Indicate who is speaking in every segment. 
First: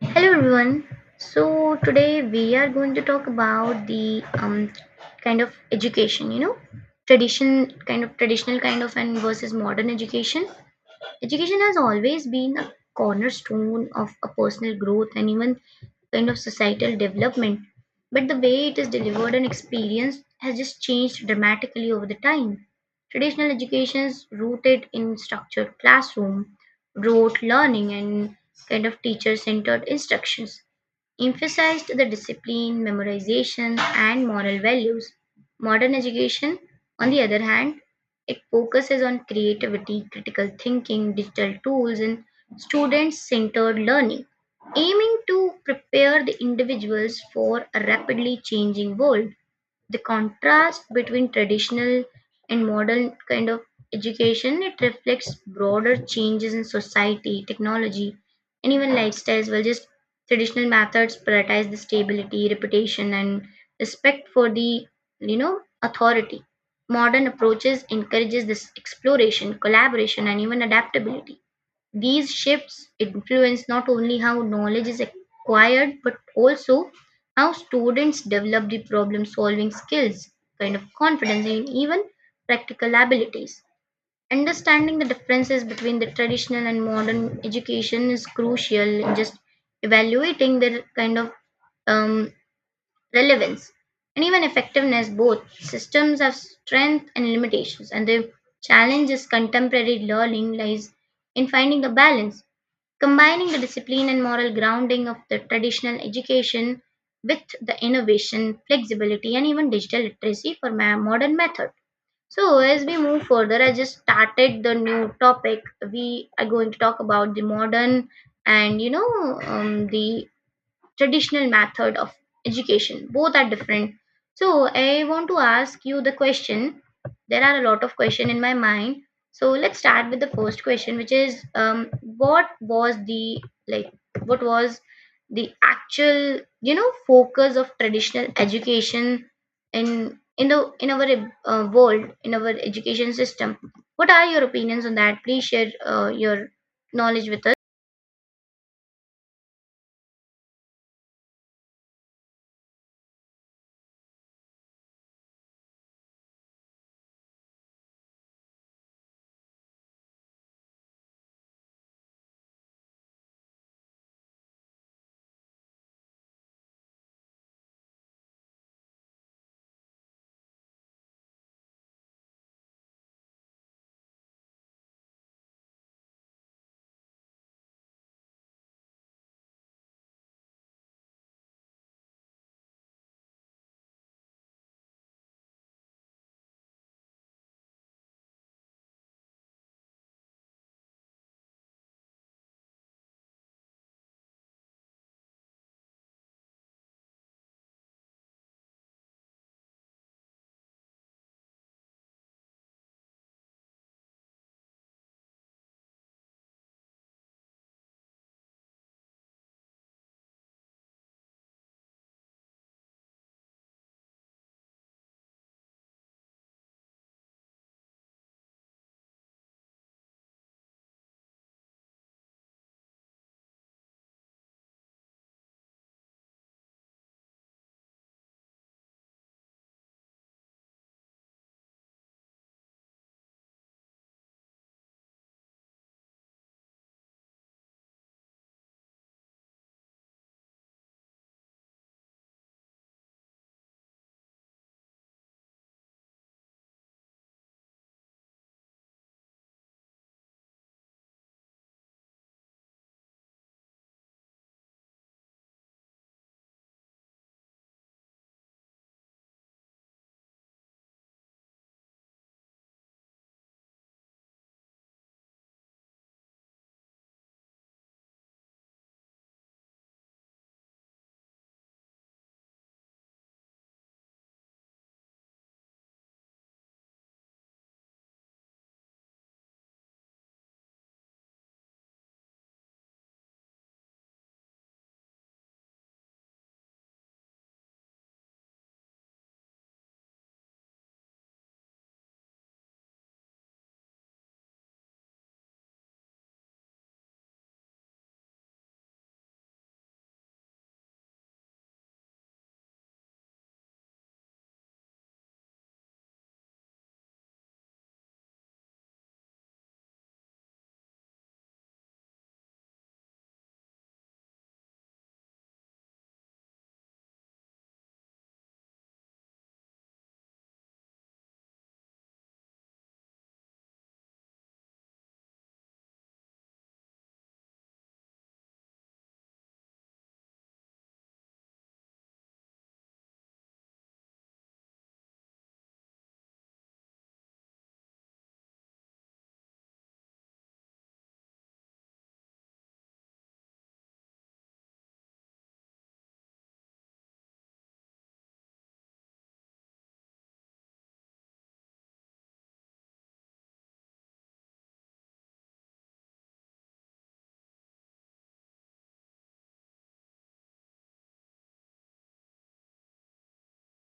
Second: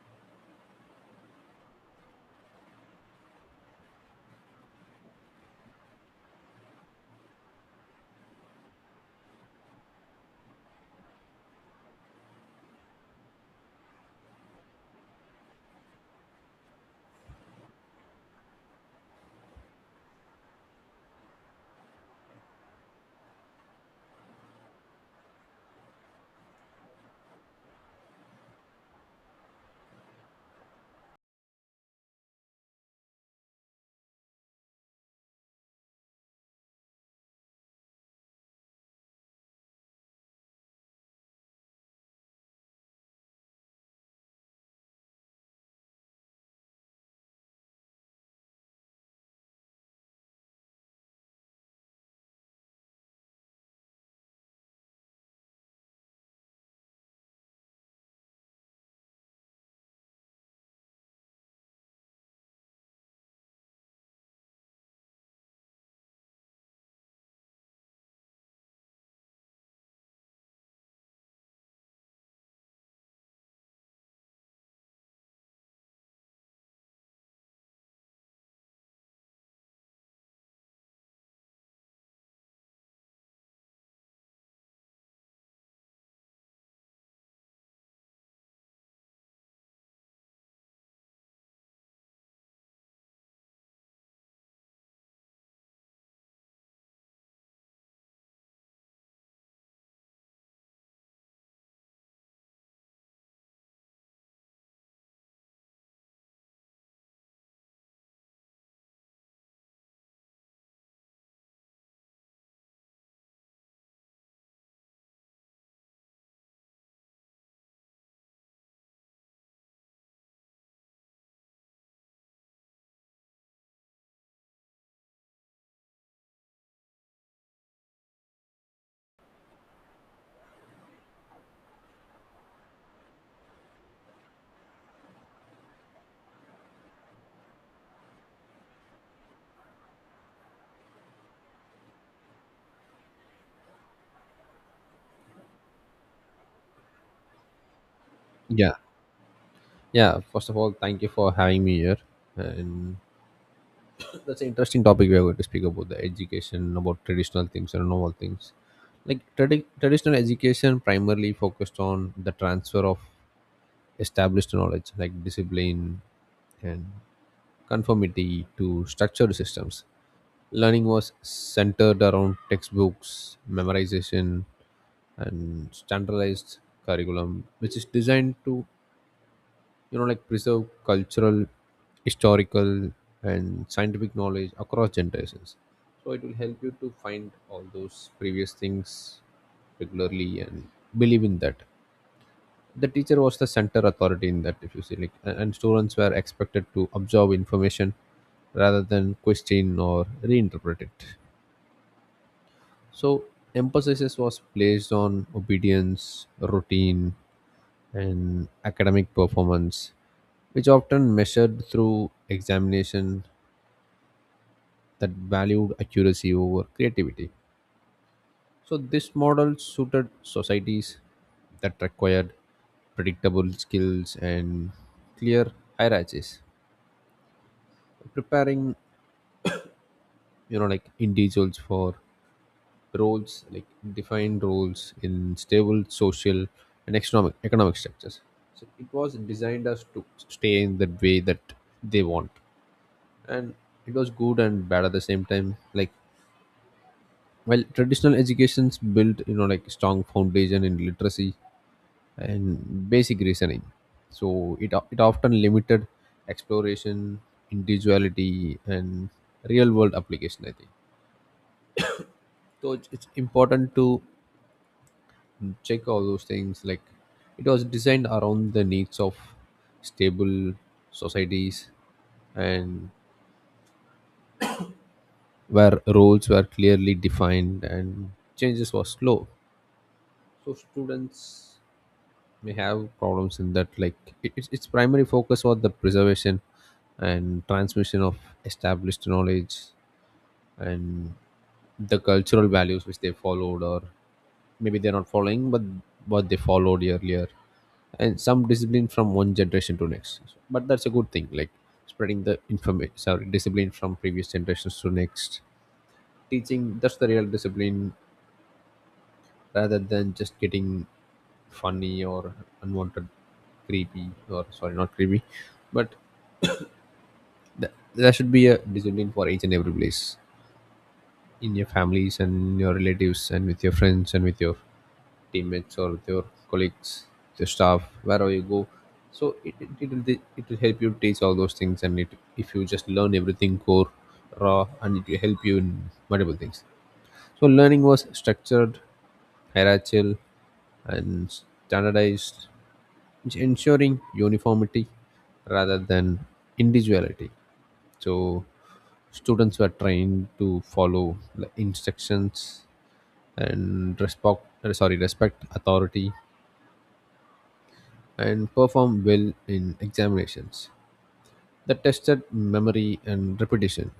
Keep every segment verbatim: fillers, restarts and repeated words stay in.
Speaker 1: Hello everyone. So today we are going to talk about the um, kind of education, you know, tradition, kind of traditional kind of and versus modern education. Education has always been a cornerstone of a personal growth and even kind of societal development. But the way it is delivered and experienced has just changed dramatically over the time. Traditional education is rooted in structured classroom, rote learning, and kind of teacher centered instructions emphasized the discipline, memorization, and moral values. Modern education, on the other hand, it focuses on creativity, critical thinking, digital tools, and student centered learning, aiming to prepare the individuals for a rapidly changing world. The contrast between traditional and modern kind of education, it reflects broader changes in society, technology, and even lifestyle as well. Just traditional methods prioritize the stability, reputation, and respect for the you know authority. Modern approaches encourages this exploration, collaboration, and even adaptability. These shifts influence not only how knowledge is acquired but also how students develop the problem solving skills, kind of confidence, and even practical abilities. Understanding the differences between the traditional and modern education is crucial in just evaluating their kind of um, relevance and even effectiveness. Both systems have strengths and limitations, and the challenge is contemporary learning lies in finding a balance, combining the discipline and moral grounding of the traditional education with the innovation, flexibility, and even digital literacy for my modern method. So, as we move further, I just started the new topic. We are going to talk about the modern and you know um, the traditional method of education. Both are different, so I want to ask you the question. There are a lot of question in my mind, so let's start with the first question, which is um, what was the like what was the actual you know focus of traditional education in in the in our uh, world, in our education system? What are your opinions on that? Please share uh, your knowledge with us.
Speaker 2: Yeah, yeah. First of all, thank you for having me here. And that's an interesting topic. We are going to speak about the education, about traditional things and normal things. Like tradi- traditional education primarily focused on the transfer of established knowledge, like discipline and conformity to structured systems. Learning was centered around textbooks, memorization, and standardized curriculum, which is designed to you know like preserve cultural, historical, and scientific knowledge across generations, so it will help you to find all those previous things regularly and believe in that. The teacher was the center authority in that. If you see, like a- and students were expected to absorb information rather than question or reinterpret it. So emphasis was placed on obedience, routine, and academic performance, which often measured through examination that valued accuracy over creativity. So, this model suited societies that required predictable skills and clear hierarchies, preparing you know like individuals for roles like defined roles in stable social and economic economic structures. So it was designed us to stay in the way that they want, and it was good and bad at the same time. Like, well, traditional educations built you know like strong foundation in literacy and basic reasoning, so it o- it often limited exploration, individuality, and real world application, I think. So it's, it's important to check all those things. Like, it was designed around the needs of stable societies and where roles were clearly defined and changes were slow, so students may have problems in that. Like it, it's its primary focus was the preservation and transmission of established knowledge and the cultural values which they followed, or maybe they're not following but what they followed earlier, and some discipline from one generation to next. But that's a good thing, like spreading the information, sorry, discipline from previous generations to next, teaching. That's the real discipline, rather than just getting funny or unwanted, creepy, or sorry, not creepy, but th- there should be a discipline for each and every place, in your families and your relatives and with your friends and with your teammates or with your colleagues, your staff, wherever you go. So it, it, it, will, t- it will help you teach all those things, and it if you just learn everything core, raw, and it will help you in multiple things. So learning was structured, hierarchical, and standardized, which ensuring uniformity rather than individuality. So students were trained to follow the instructions and respect, sorry, respect authority, and perform well in examinations that tested memory and repetition.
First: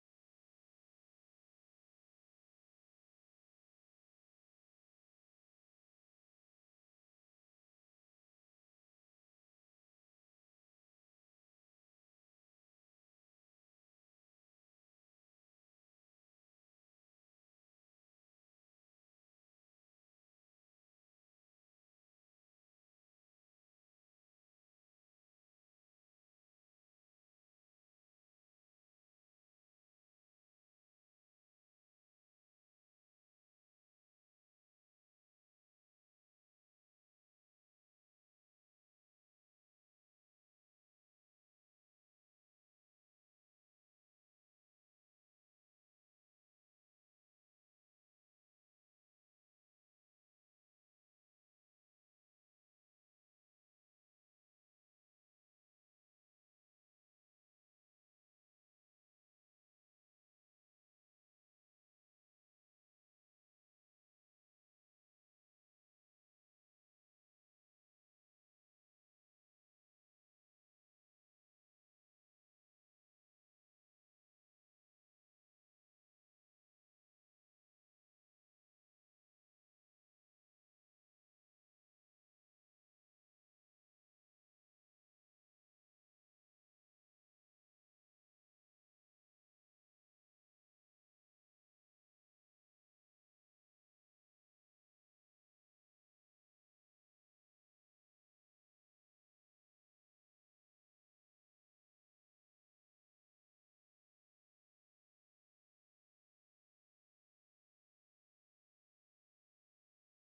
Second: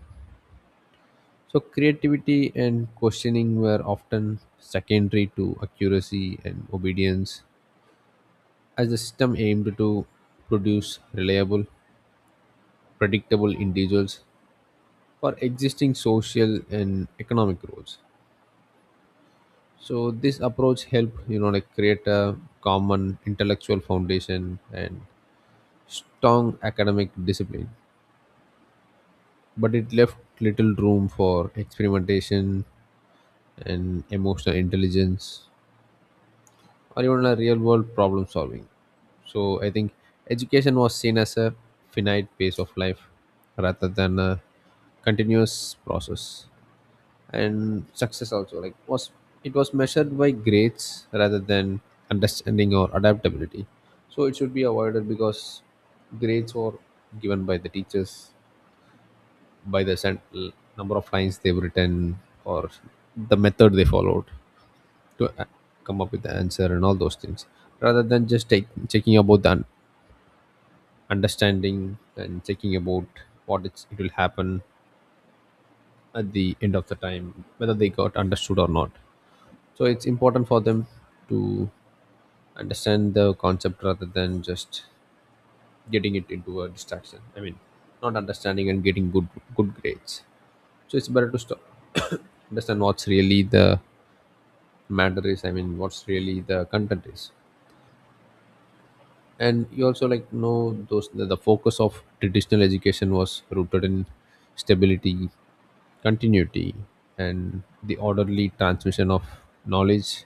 Speaker 2: So creativity and questioning were often secondary to accuracy and obedience, as the system aimed to produce reliable, predictable individuals for existing social and economic roles. So this approach helped, you know, like create a common intellectual foundation and strong academic discipline. But it left little room for experimentation and emotional intelligence, or even a real world problem solving. So I think education was seen as a finite pace of life rather than a continuous process. And success also, like, was, it was measured by grades rather than understanding or adaptability. So it should be avoided because grades were given by the teachers, by the cent- number of lines they've written or the method they followed to uh, come up with the answer and all those things, rather than just take, checking about the un- understanding and checking about what it's, it will happen at the end of the time, whether they got understood or not. So it's important for them to understand the concept rather than just getting it into a distraction. I mean, not understanding and getting good good grades. So it's better to stop, understand what's really the matter is, I mean what's really the content is. And you also like know those, the, the focus of traditional education was rooted in stability, continuity, and the orderly transmission of knowledge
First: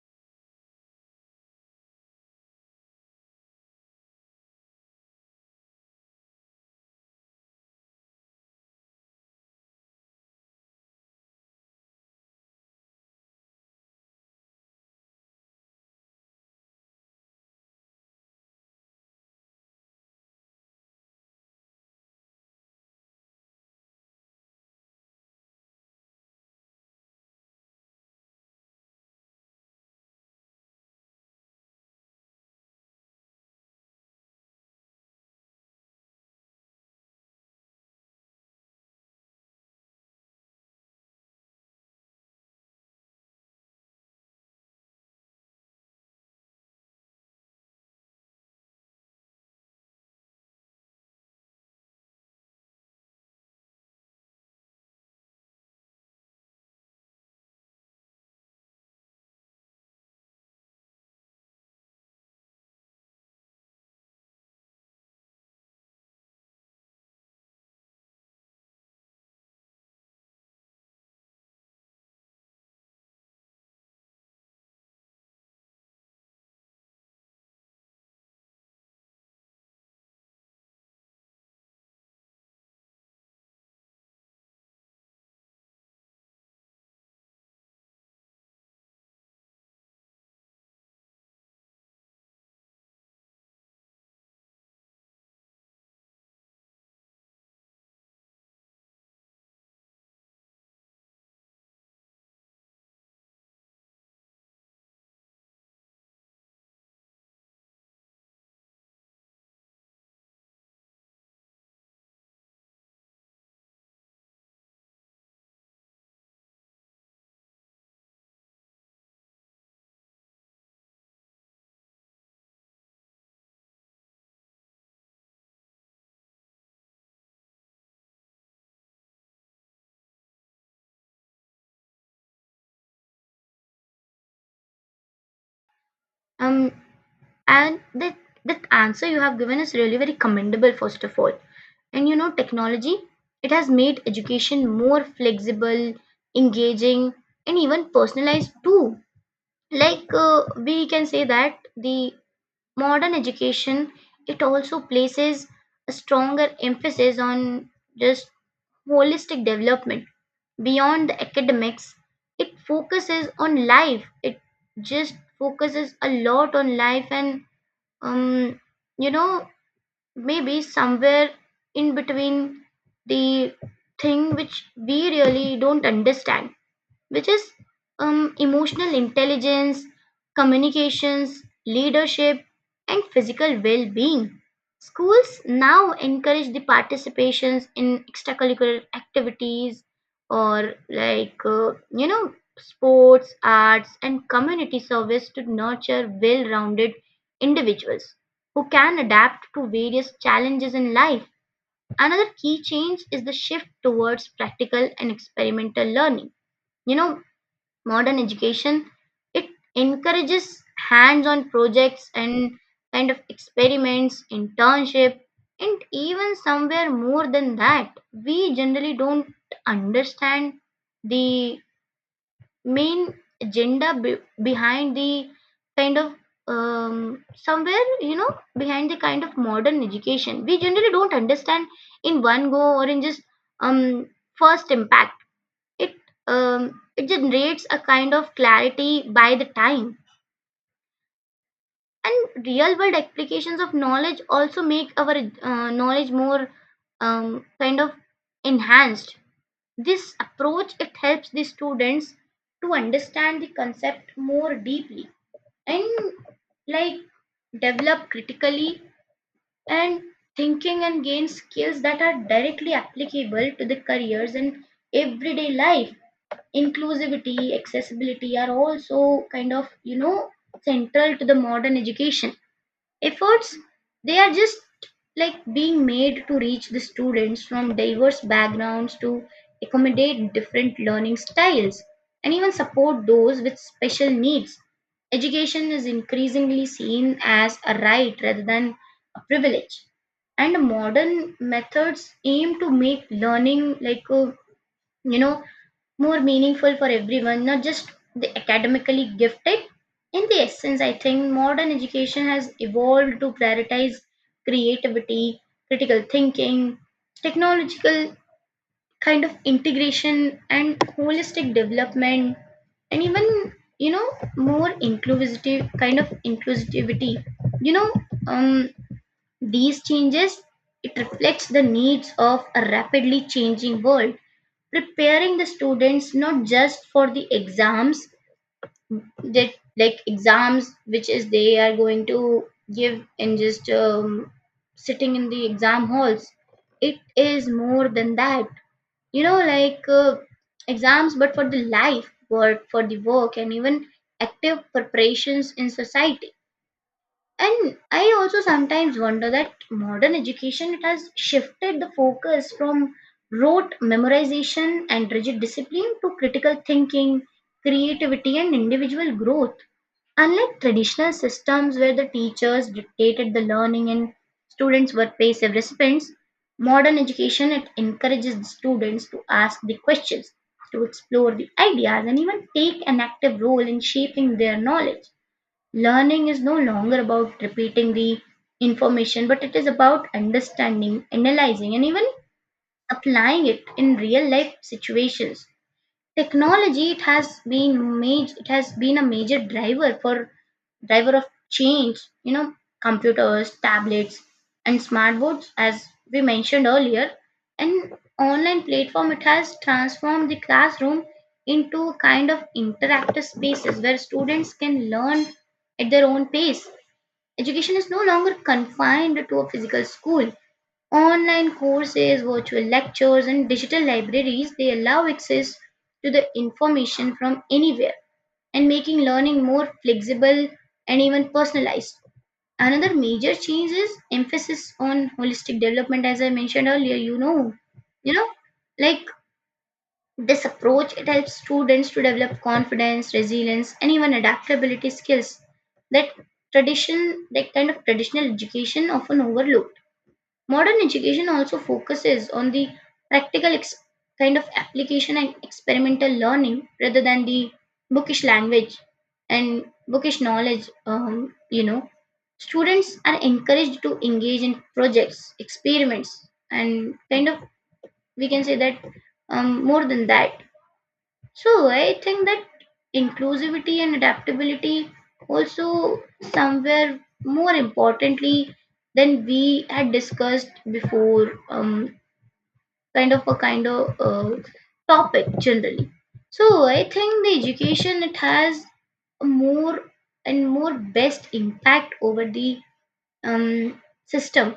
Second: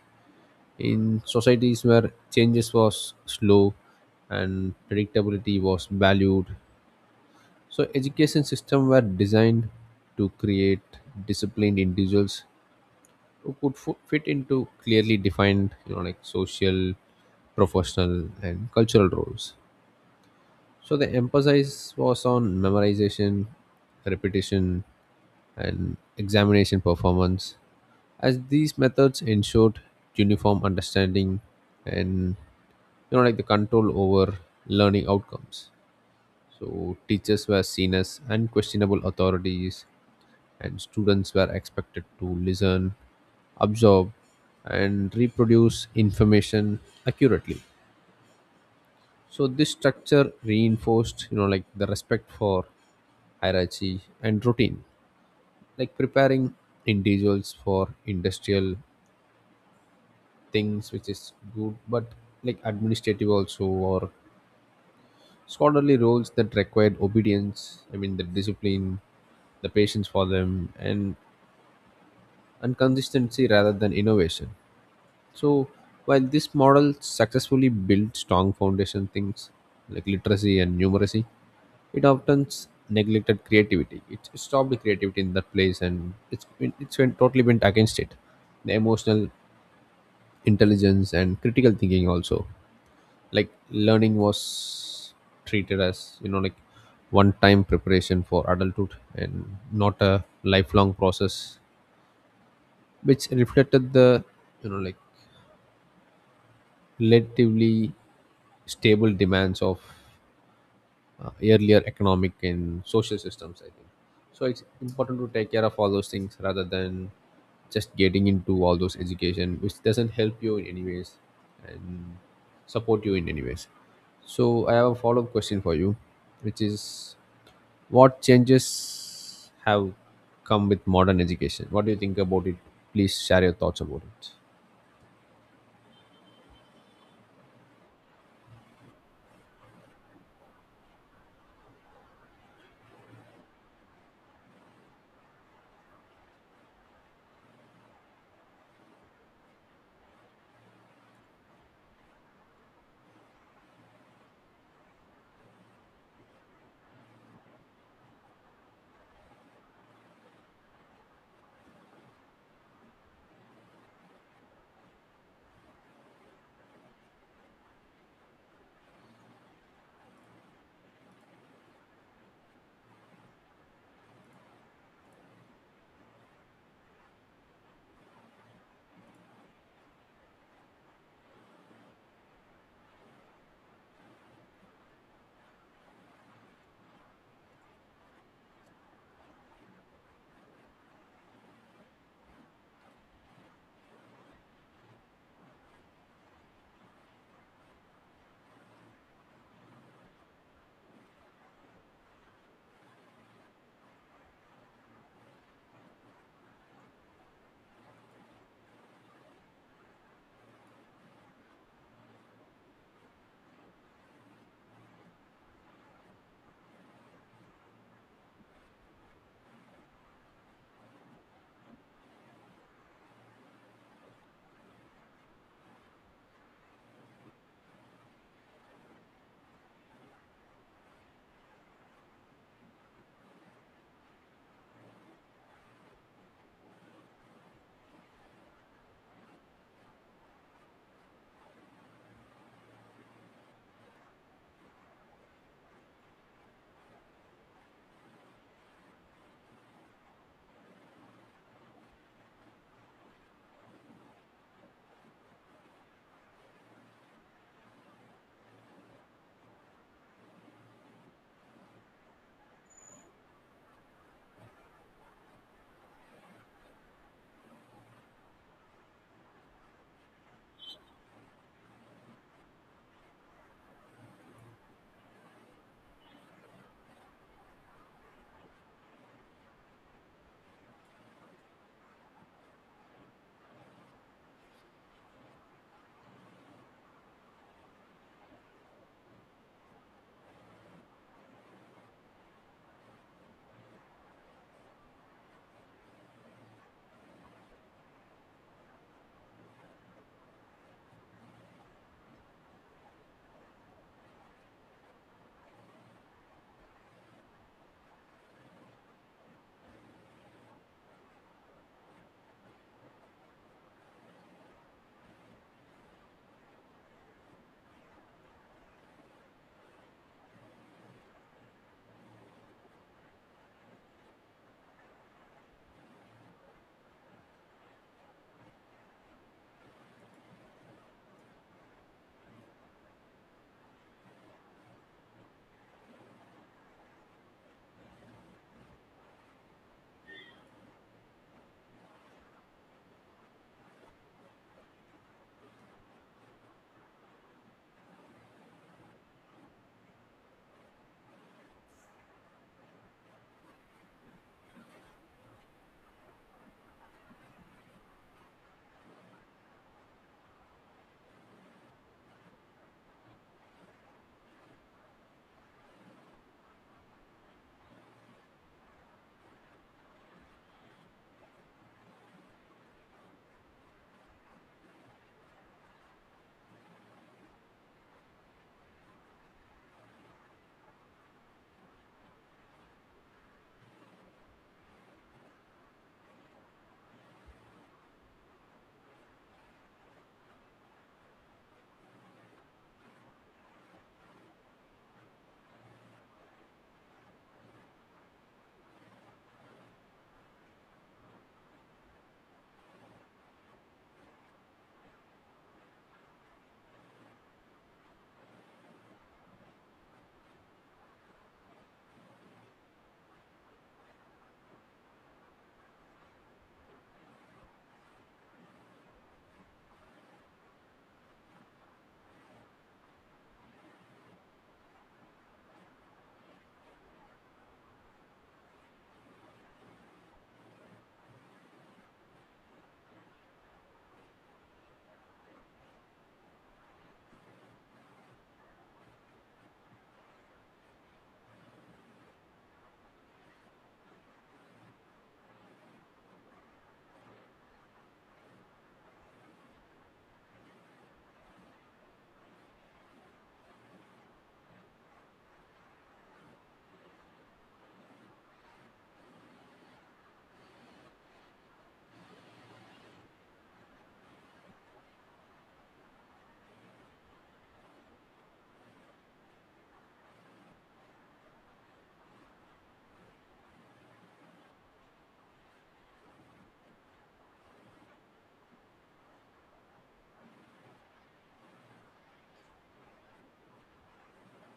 Speaker 2: in societies where changes was slow and predictability was valued. So education system were designed to create disciplined individuals who could fo- fit into clearly defined, you know like social professional, and cultural roles. So the emphasis was on memorization, repetition, and examination performance, as these methods ensured uniform understanding and, you know like the control over learning outcomes. So teachers were seen as unquestionable authorities, and students were expected to listen, absorb, and reproduce information accurately. So this structure reinforced, you know, like the respect for hierarchy and routine, like preparing individuals for industrial things, which is good, but like administrative also or scholarly roles that required obedience. I mean, the discipline, the patience for them, and and consistency rather than innovation. So while this model successfully built strong foundation things like literacy and numeracy, it often s- neglected creativity. It it stopped the creativity in that place, and it's been, it's went, totally went against it. The emotional intelligence and critical thinking also, like learning was treated as, you know like one-time preparation for adulthood and not a lifelong process, which reflected the, you know like relatively stable demands of uh, earlier economic and social systems, I think. So it's important to take care of all those things rather than just getting into all those education which doesn't help you in any ways and support you in any ways. So I have a follow-up question for you, which is, what changes have come with modern education? What do you think about it? Please share your thoughts about it.
Speaker 1: um And the, the answer you have given is really very commendable, first of all. And you know, technology, it has made education more flexible, engaging, and even personalized too. Like uh, we can say that the modern education, it also places a stronger emphasis on just holistic development beyond the academics. It focuses on life. It just focuses a lot on life, and um you know maybe somewhere in between, the thing which we really don't understand, which is um, emotional intelligence, communications, leadership, and physical well being. Schools now encourage the participations in extracurricular activities or, like, uh, you know, sports, arts, and community service to nurture well rounded individuals who can adapt to various challenges in life. Another key change is the shift towards practical and experimental learning. You know, modern education, it encourages hands-on projects and kind of experiments, internship, and even somewhere more than that. We generally don't understand the main agenda be- behind the kind of um, somewhere you know behind the kind of modern education. We generally don't understand in one go or in just um first impact. It um, it generates a kind of clarity by the time, and real world applications of knowledge also make our uh, knowledge more um, kind of enhanced. This approach, it helps the students to understand the concept more deeply and like develop critically and thinking and gain skills that are directly applicable to the careers and everyday life. Inclusivity, accessibility are also kind of, you know, central to the modern education. Efforts, they are just like being made to reach the students from diverse backgrounds, to accommodate different learning styles and even support those with special needs. Education is increasingly seen as a right rather than a privilege, and modern methods aim to make learning like a you know more meaningful for everyone, not just the academically gifted. In the essence, I think modern education has evolved to prioritize creativity, critical thinking, technological kind of integration and holistic development, and even you know more inclusive kind of inclusivity. you know um these changes, it reflects the needs of a rapidly changing world, preparing the students not just for the exams, that like exams which is they are going to give and just um, sitting in the exam halls. It is more than that. You know, like uh, exams, but for the life, work, for the work, and even active preparations in society. And I also sometimes wonder that modern education, it has shifted the focus from rote memorization and rigid discipline to critical thinking, creativity, and individual growth. Unlike traditional systems where the teachers dictated the learning and students were passive recipients, modern education, it encourages the students to ask the questions, to explore the ideas, and even take an active role in shaping their knowledge. Learning is no longer about repeating the information, but it is about understanding, analyzing, and even applying it in real life situations. Technology, it has been major, it has been a major driver for driver of change. You know, computers, tablets, and smartboards, as we mentioned earlier, and online platform, it has transformed the classroom into a kind of interactive spaces where students can learn at their own pace. Education is no longer confined to a physical school. Online courses, virtual lectures, and digital libraries, they allow access to the information from anywhere, and making learning more flexible and even personalized. Another major change is emphasis on holistic development, as I mentioned earlier, you know. You know, like this approach, it helps students to develop confidence, resilience, and even adaptability skills that tradition that kind of traditional education often overlooks. Modern education also focuses on the practical ex- kind of application and experimental learning rather than the bookish language and bookish knowledge. Um, you know, students are encouraged to engage in projects, experiments, and kind of we can say that um, more than that. So I think that inclusivity and adaptability also somewhere more importantly than we had discussed before, um, kind of a kind of uh, topic generally. So I think the education, it has a more and more best impact over the um, system,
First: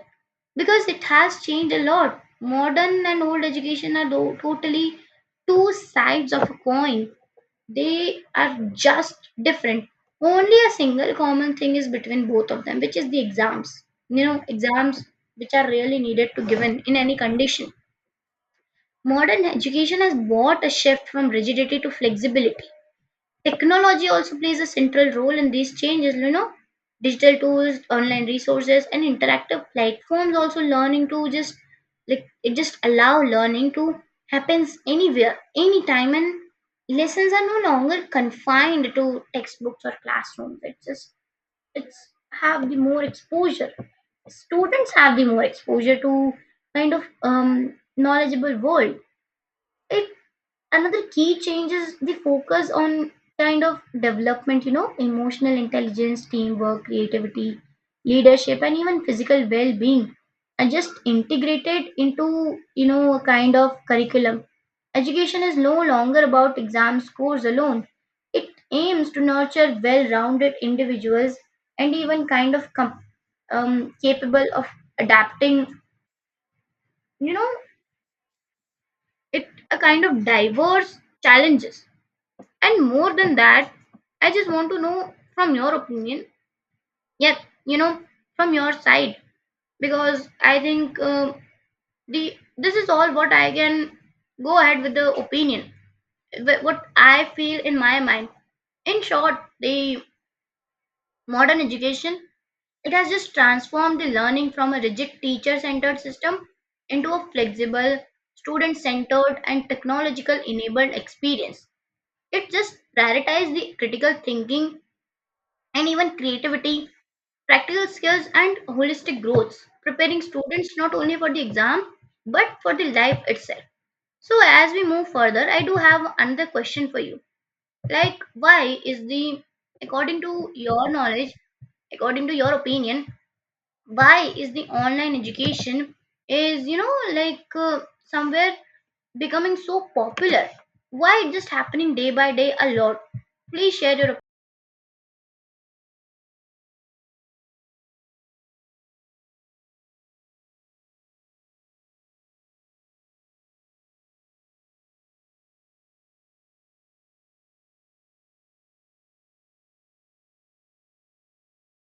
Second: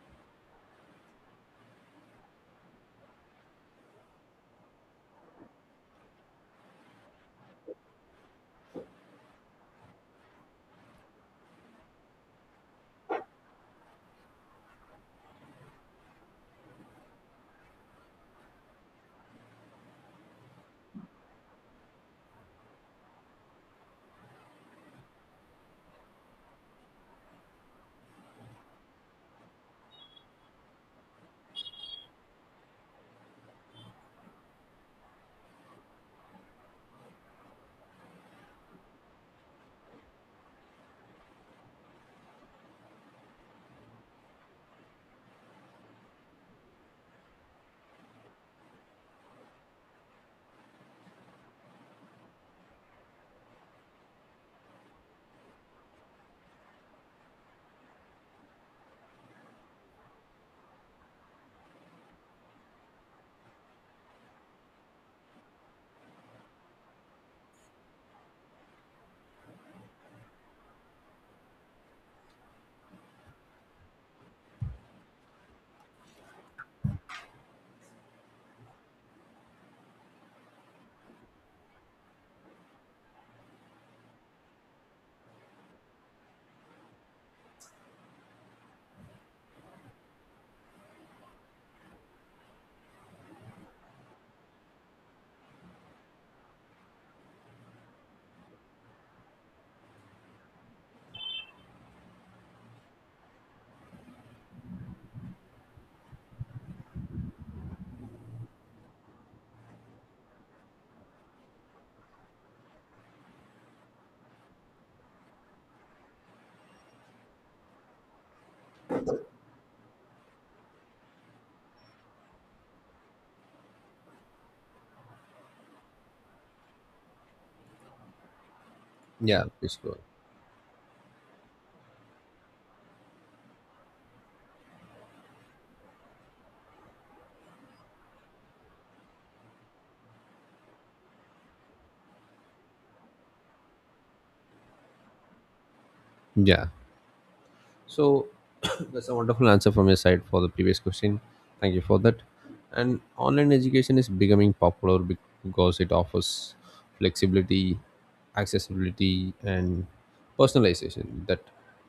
Speaker 1: because it has changed a lot. Modern and old education are tho- totally two sides of a coin. They are just different. Only a single common thing is between both of them, which is the exams. You know, exams which are really needed to given in any condition. Modern education has brought a shift from rigidity to flexibility. Technology also plays a central role in these changes, you know. Digital tools, online resources, and interactive platforms also learning to just like it just allow learning to happens anywhere, anytime, and lessons are no longer confined to textbooks or classrooms. It's just it's have the more exposure. Students have the more exposure to kind of um, knowledgeable world. It Another key change is the focus on kind of development. You know, emotional intelligence, teamwork, creativity, leadership, and even physical well-being are just integrated into, you know, a kind of curriculum. Education is no longer about exam scores alone. It aims to nurture well-rounded individuals and even kind of com- um, capable of adapting, you know, it a kind of diverse challenges. And more than that, I just want to know from your opinion, yeah, you know, from your side, because I think um the this is all what I can go ahead with the opinion, wh- what I feel in my mind. In short, the modern education, it has just transformed the learning from a rigid teacher-centered system into a flexible, student-centered, and technological-enabled experience. It just prioritizes the critical thinking and even creativity, practical skills, and holistic growth, preparing students not only for the exam but for the life itself. So, as we move further, I do have another question for you. Like, why is the,
Speaker 2: Yeah, please go on.
Speaker 1: according to your knowledge, according to your opinion, why is the online education is you know like uh, somewhere becoming so popular? Why it just happening day by day a lot? Please share your.
Speaker 2: Yeah, so that's a wonderful answer from your side for the previous question. Thank you for that. And online education is becoming popular bec- because it offers flexibility, accessibility, and personalization that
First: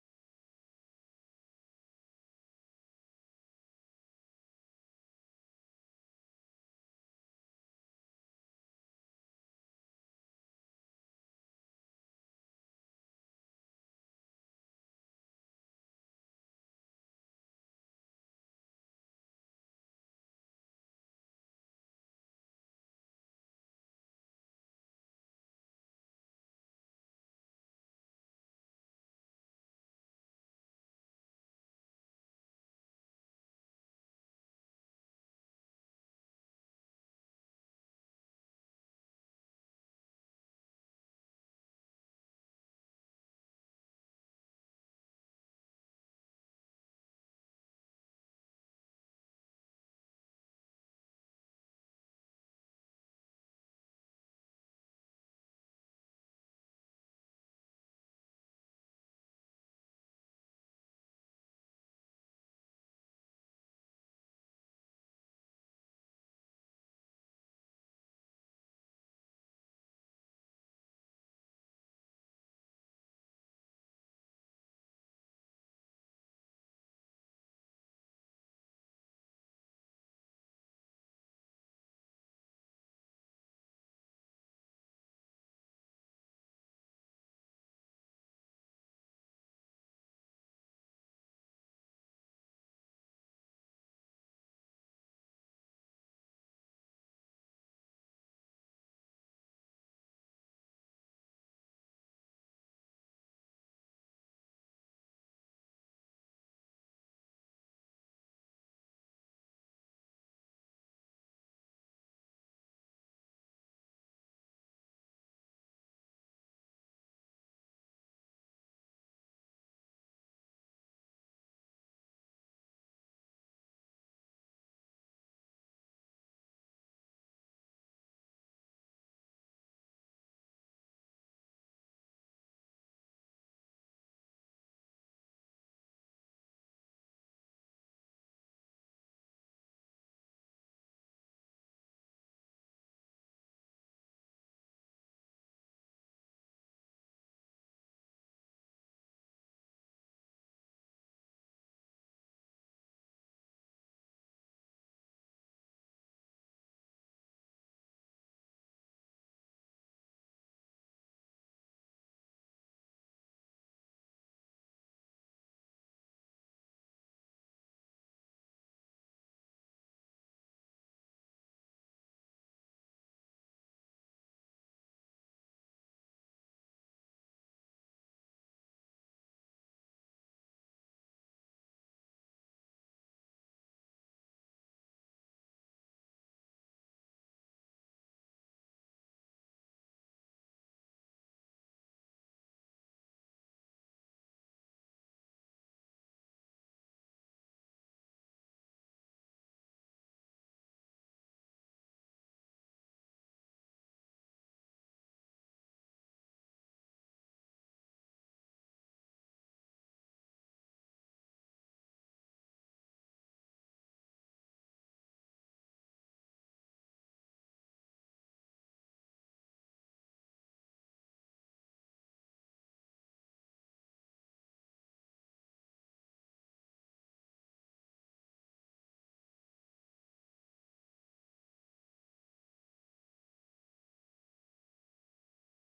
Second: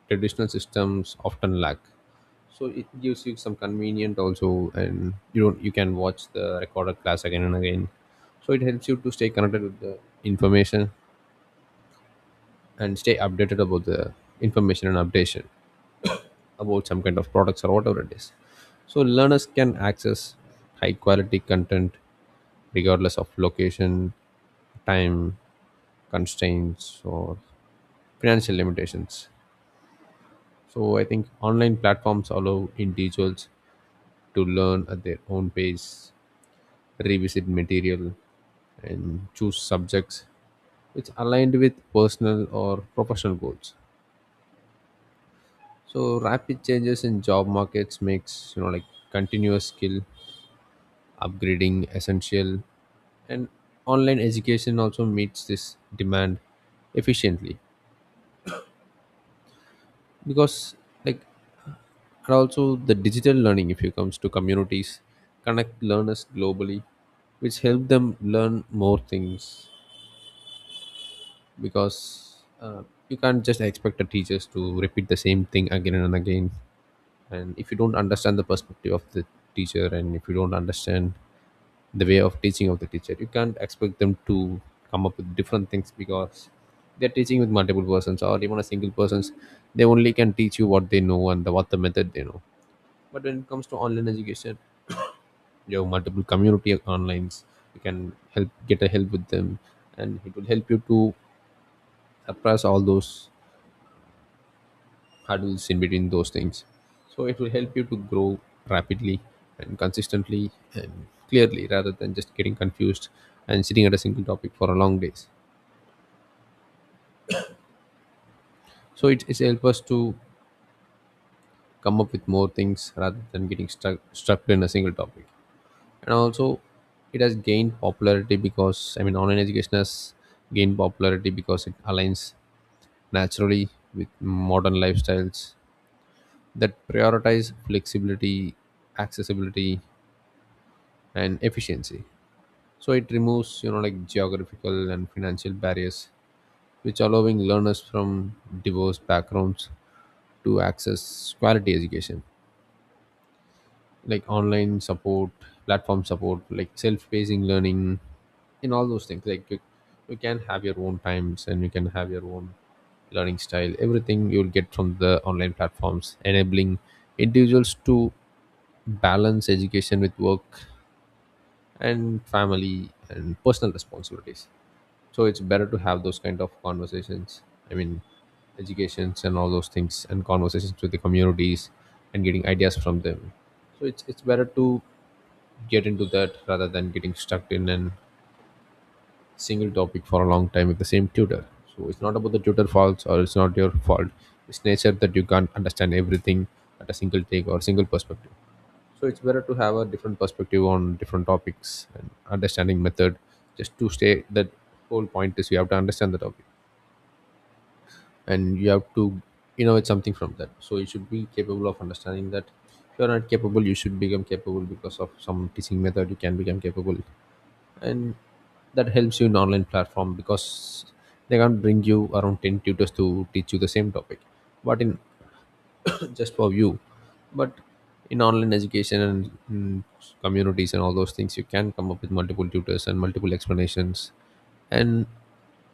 Speaker 2: traditional systems often lack. So it gives you some convenient also, and you don't, you can watch the recorded class again and again. So it helps you to stay connected with the information and stay updated about the information and updation about some kind of products or whatever it is. So learners can access high quality content regardless of location, time constraints, or financial limitations. So I think online platforms allow individuals to learn at their own pace, revisit material, and choose subjects which aligned with personal or professional goals. So rapid changes in job markets makes, you know like continuous skill upgrading essential, and online education also meets this demand efficiently because, like, and also the digital learning, if it comes to communities, connect learners globally, which help them learn more things. Because uh, you can't just expect the teachers to repeat the same thing again and again, and if you don't understand the perspective of the teacher, and if you don't understand the way of teaching of the teacher, you can't expect them to come up with different things because they're teaching with multiple persons or even a single persons. They only can teach you what they know and the, what the method they know. But when it comes to online education, you have multiple community of onlines, you can help get a help with them, and it will help you to suppress all those hurdles in between those things. So it will help you to grow rapidly and consistently and clearly rather than just getting confused and sitting at a single topic for a long days. So it it helps us to come up with more things rather than getting stuck stuck in a single topic. And also, it has gained popularity because, I mean, online education has gained popularity because it aligns naturally with modern lifestyles that prioritize flexibility, accessibility, and efficiency. So it removes, you know like geographical and financial barriers, which allowing learners from diverse backgrounds to access quality education, like online support, platform support, like self-pacing learning and all those things. Like you, you can have your own times and you can have your own learning style. Everything you'll get from the online platforms, enabling individuals to balance education with work and family and personal responsibilities. So it's better to have those kind of conversations, I mean educations and all those things, and conversations with the communities and getting ideas from them. So it's it's better to get into that rather than getting stuck in a single topic for a long time with the same tutor. So it's not about the tutor faults or it's not your fault. It's nature that you can't understand everything at a single take or single perspective. So it's better to have a different perspective on different topics and understanding method. Just to stay that, whole point is you have to understand the topic and you have to innovate something from that. So you should be capable of understanding that. If you're not capable, you should become capable because of some teaching method. You can become capable, and that helps you in online platform because they can't bring you around ten tutors to teach you the same topic but in just for you. But in online education and mm, communities and all those things, you can come up with multiple tutors and multiple explanations and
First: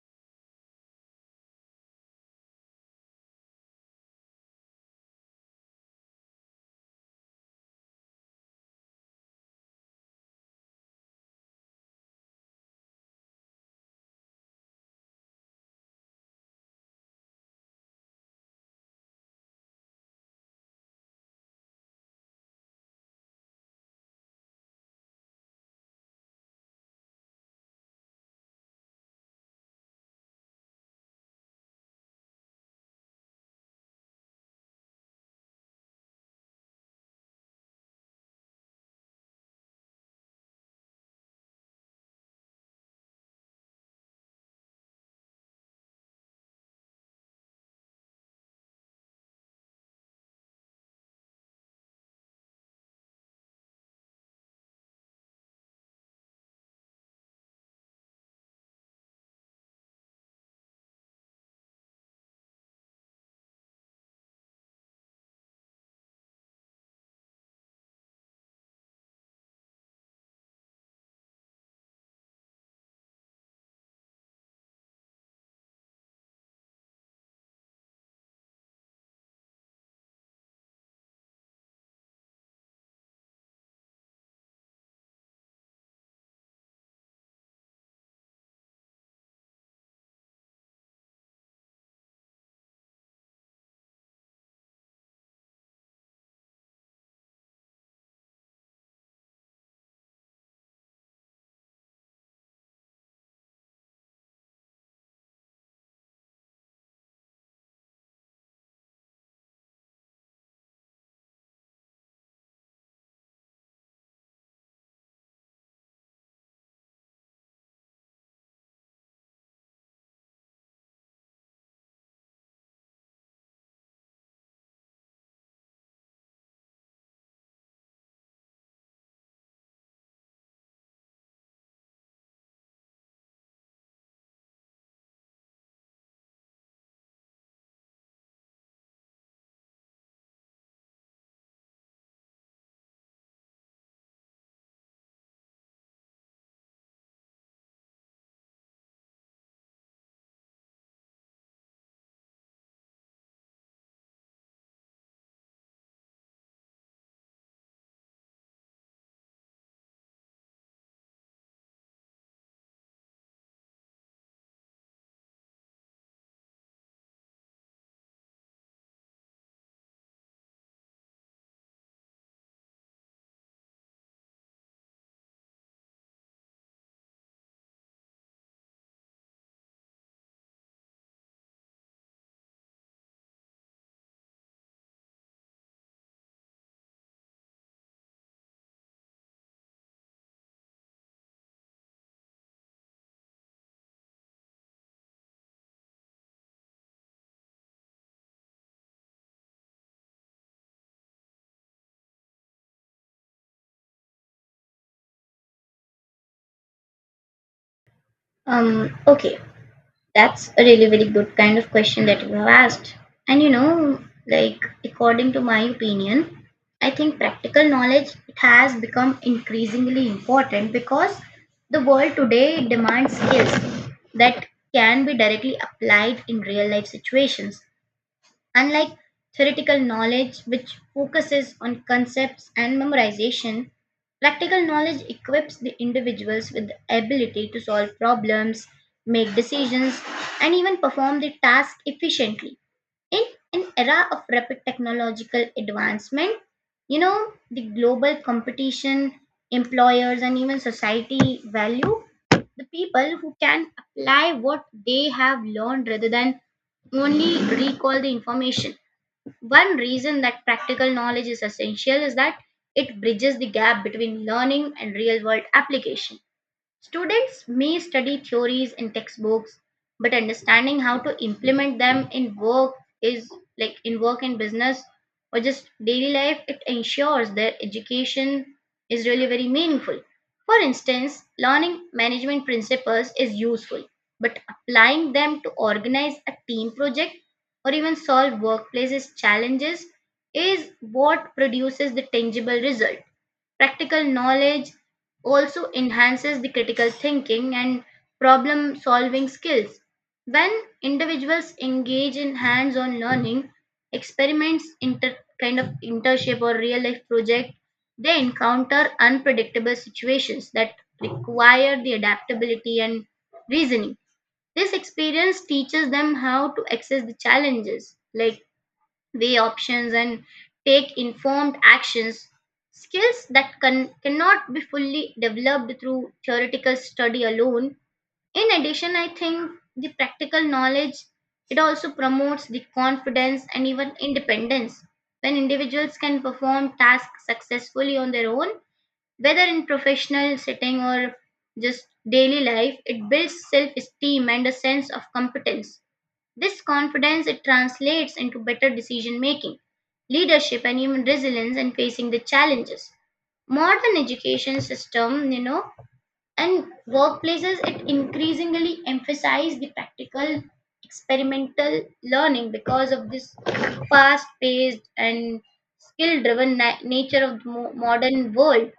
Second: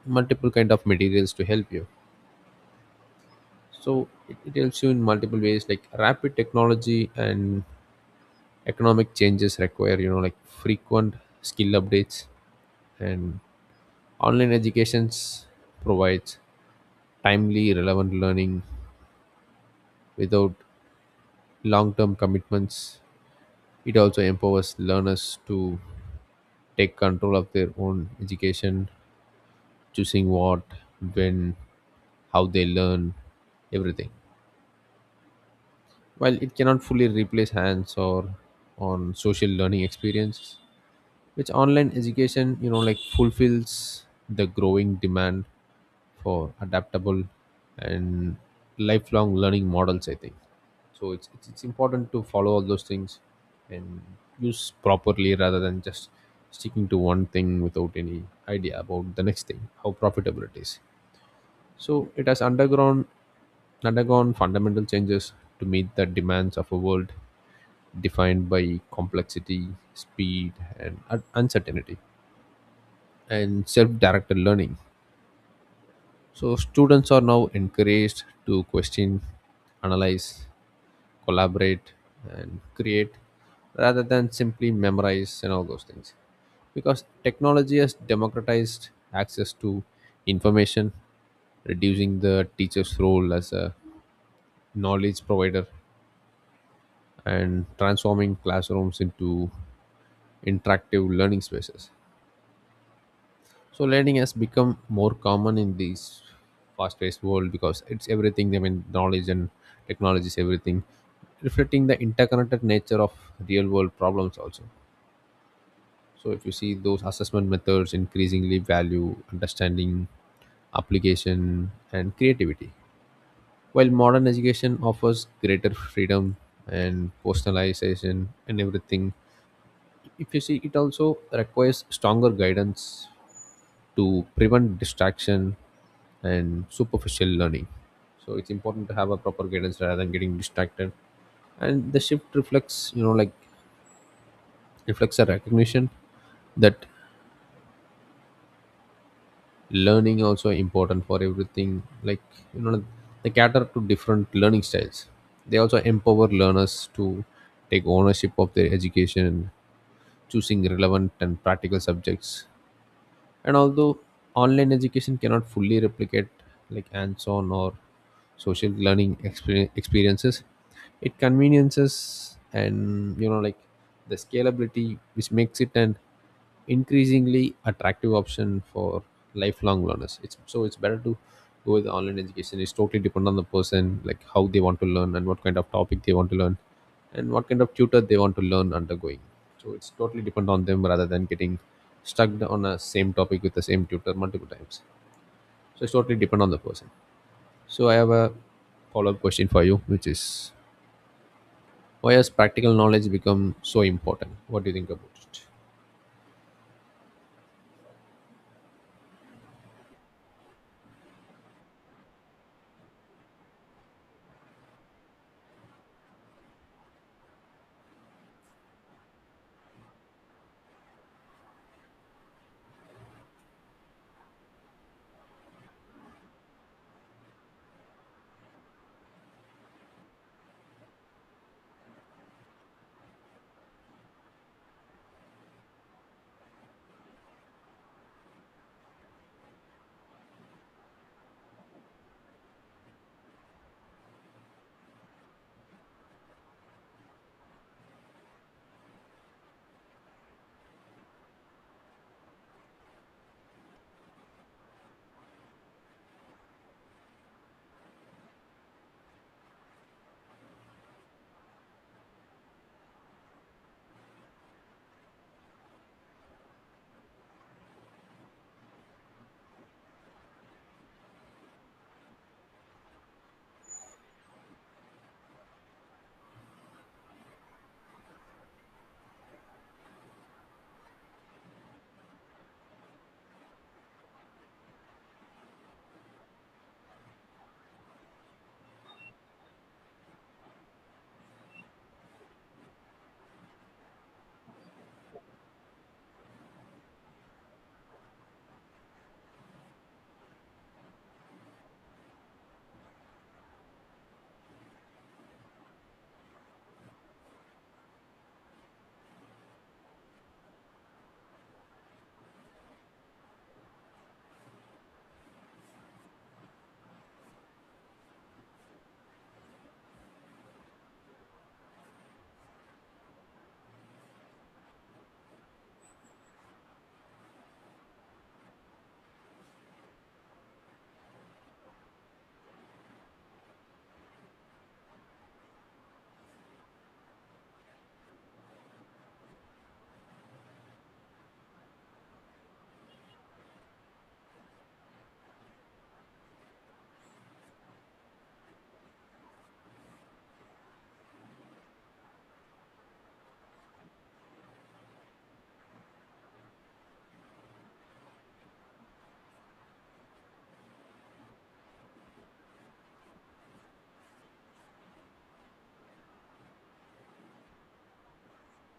Speaker 2: multiple kind of materials to help you. So it, it helps you in multiple ways, like rapid technology and economic changes require, you know like frequent skill updates, and online education provides timely, relevant learning without long-term commitments. It also empowers learners to take control of their own education, choosing what, when, how they learn, everything. While it cannot fully replace hands or on social learning experiences, which online education, you know, like fulfills the growing demand for adaptable and lifelong learning models, I think. So it's, it's it's important to follow all those things and use properly rather than just sticking to one thing without any idea about the next thing, how profitable it is. So it has undergone undergone fundamental changes to meet the demands of a world defined by complexity, speed, and un- uncertainty, and self-directed learning. So students are now encouraged to question, analyze, collaborate, and create rather than simply memorize and all those things, because technology has democratized access to information, reducing the teacher's role as a knowledge provider and transforming classrooms into interactive learning spaces. So learning has become more common in this fast-paced world because it's everything. I mean, knowledge and technology is everything, reflecting the interconnected nature of real world problems also. So if you see those, assessment methods increasingly value understanding, application, and creativity, while modern education offers greater freedom and personalization and everything. If you see, it also requires stronger guidance to prevent distraction and superficial learning. So it's important to have a proper guidance rather than getting distracted. And the shift reflects, you know, like reflects a recognition that learning also important for everything. Like, you know they cater to different learning styles, they also empower learners to take ownership of their education, choosing relevant and practical subjects. And although online education cannot fully replicate like hands-on or social learning exper- experiences, it conveniences and, you know like the scalability which makes it an increasingly attractive option for lifelong learners. It's so it's better to go with online education. It's totally dependent on the person, like how they want to learn and what kind of topic they want to learn and what kind of tutor they want to learn undergoing. So it's totally depend on them rather than getting stuck on a same topic with the same tutor multiple times. So it's totally depend on the person. So I have a follow up question for you, which is, why has practical knowledge become so important? What do you think about it?
Speaker 1: Um. Okay. That's a really very good kind of question that you have asked. And you know, like according to my opinion, I think practical knowledge, it has become increasingly important because the world today demands skills that can be directly applied in real life situations. Unlike theoretical knowledge, which focuses on concepts and memorization, practical knowledge equips the individuals with the ability to solve problems, make decisions, and even perform the task efficiently in an era of rapid technological advancement, you know, the global competition. Employers and even society value the people who can apply what they have learned rather than only recall the information. One reason that practical knowledge is essential is that it bridges the gap between learning and real world application. Students may study theories in textbooks, but understanding how to implement them in work is like in work and business or just daily life, it ensures their education is really very meaningful. For instance, learning management principles is useful, but applying them to organize a team project or even solve workplaces challenges is what produces the tangible result. Practical knowledge also enhances the critical thinking and problem solving skills. When individuals engage in hands on learning, experiments, inter- kind of internship or real life project, they encounter unpredictable situations that require the adaptability and reasoning. This experience teaches them how to access the challenges, like weigh options and take informed actions, skills that can, cannot be fully developed through theoretical study alone. In addition, I think the practical knowledge, it also promotes the confidence and even independence. When individuals can perform tasks successfully on their own, whether in professional setting or just daily life, it builds self esteem and a sense of competence. This confidence, it translates into better decision making, leadership, and even resilience in facing the challenges. Modern education system, you know, and workplaces, it increasingly emphasize the practical experimental learning because of this fast paced and skill driven na- nature of the mo- modern world.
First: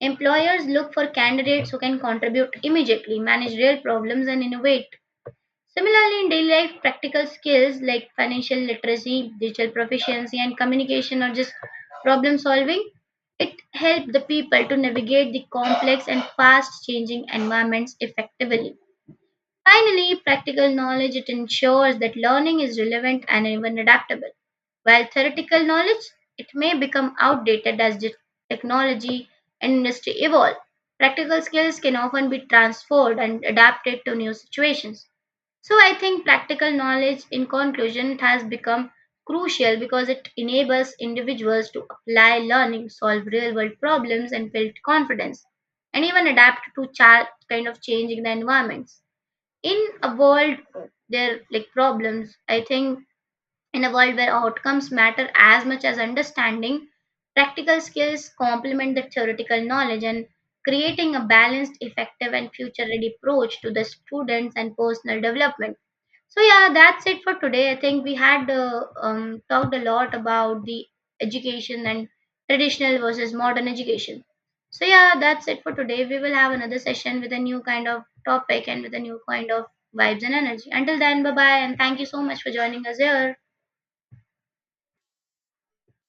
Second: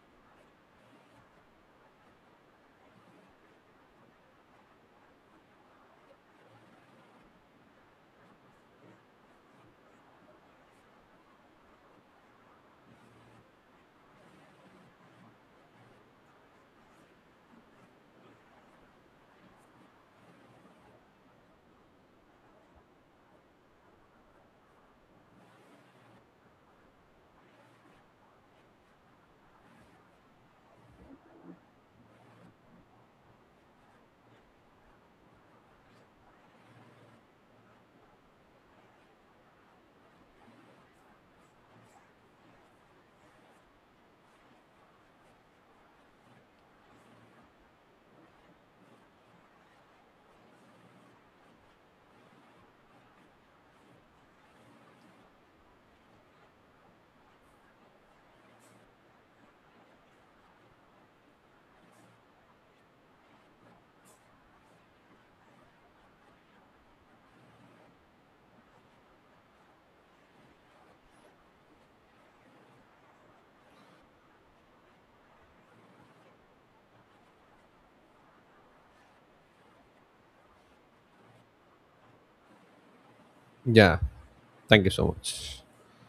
Speaker 1: Employers look for candidates who can contribute immediately, manage real problems, and innovate. Similarly, in daily life, practical skills like financial literacy, digital proficiency, and communication, or just problem solving, it helped the people to navigate the complex and fast changing environments effectively. Finally, practical knowledge, it ensures that learning is relevant and even adaptable, while theoretical knowledge, it may become outdated as the technology and industry evolve. Practical skills can often be transferred and adapted to new situations. So I think practical knowledge, in conclusion, it has become crucial because it enables individuals to apply learning, solve real world problems, and build confidence, and even adapt to cha- kind of changing the environments. In a world there like problems, I think, in a world where outcomes matter as much as understanding, practical skills complement the theoretical knowledge and creating a balanced, effective, and future ready approach to the students and personal development. So yeah, that's it for today. I think we had uh, um, talked a lot about the education and traditional versus modern education. So yeah, that's it for today. We will have another session with a new kind of topic and with a new kind of vibes and energy. Until then, bye bye, and thank you so much for joining us here.
Speaker 2: Yeah. Thank you so much.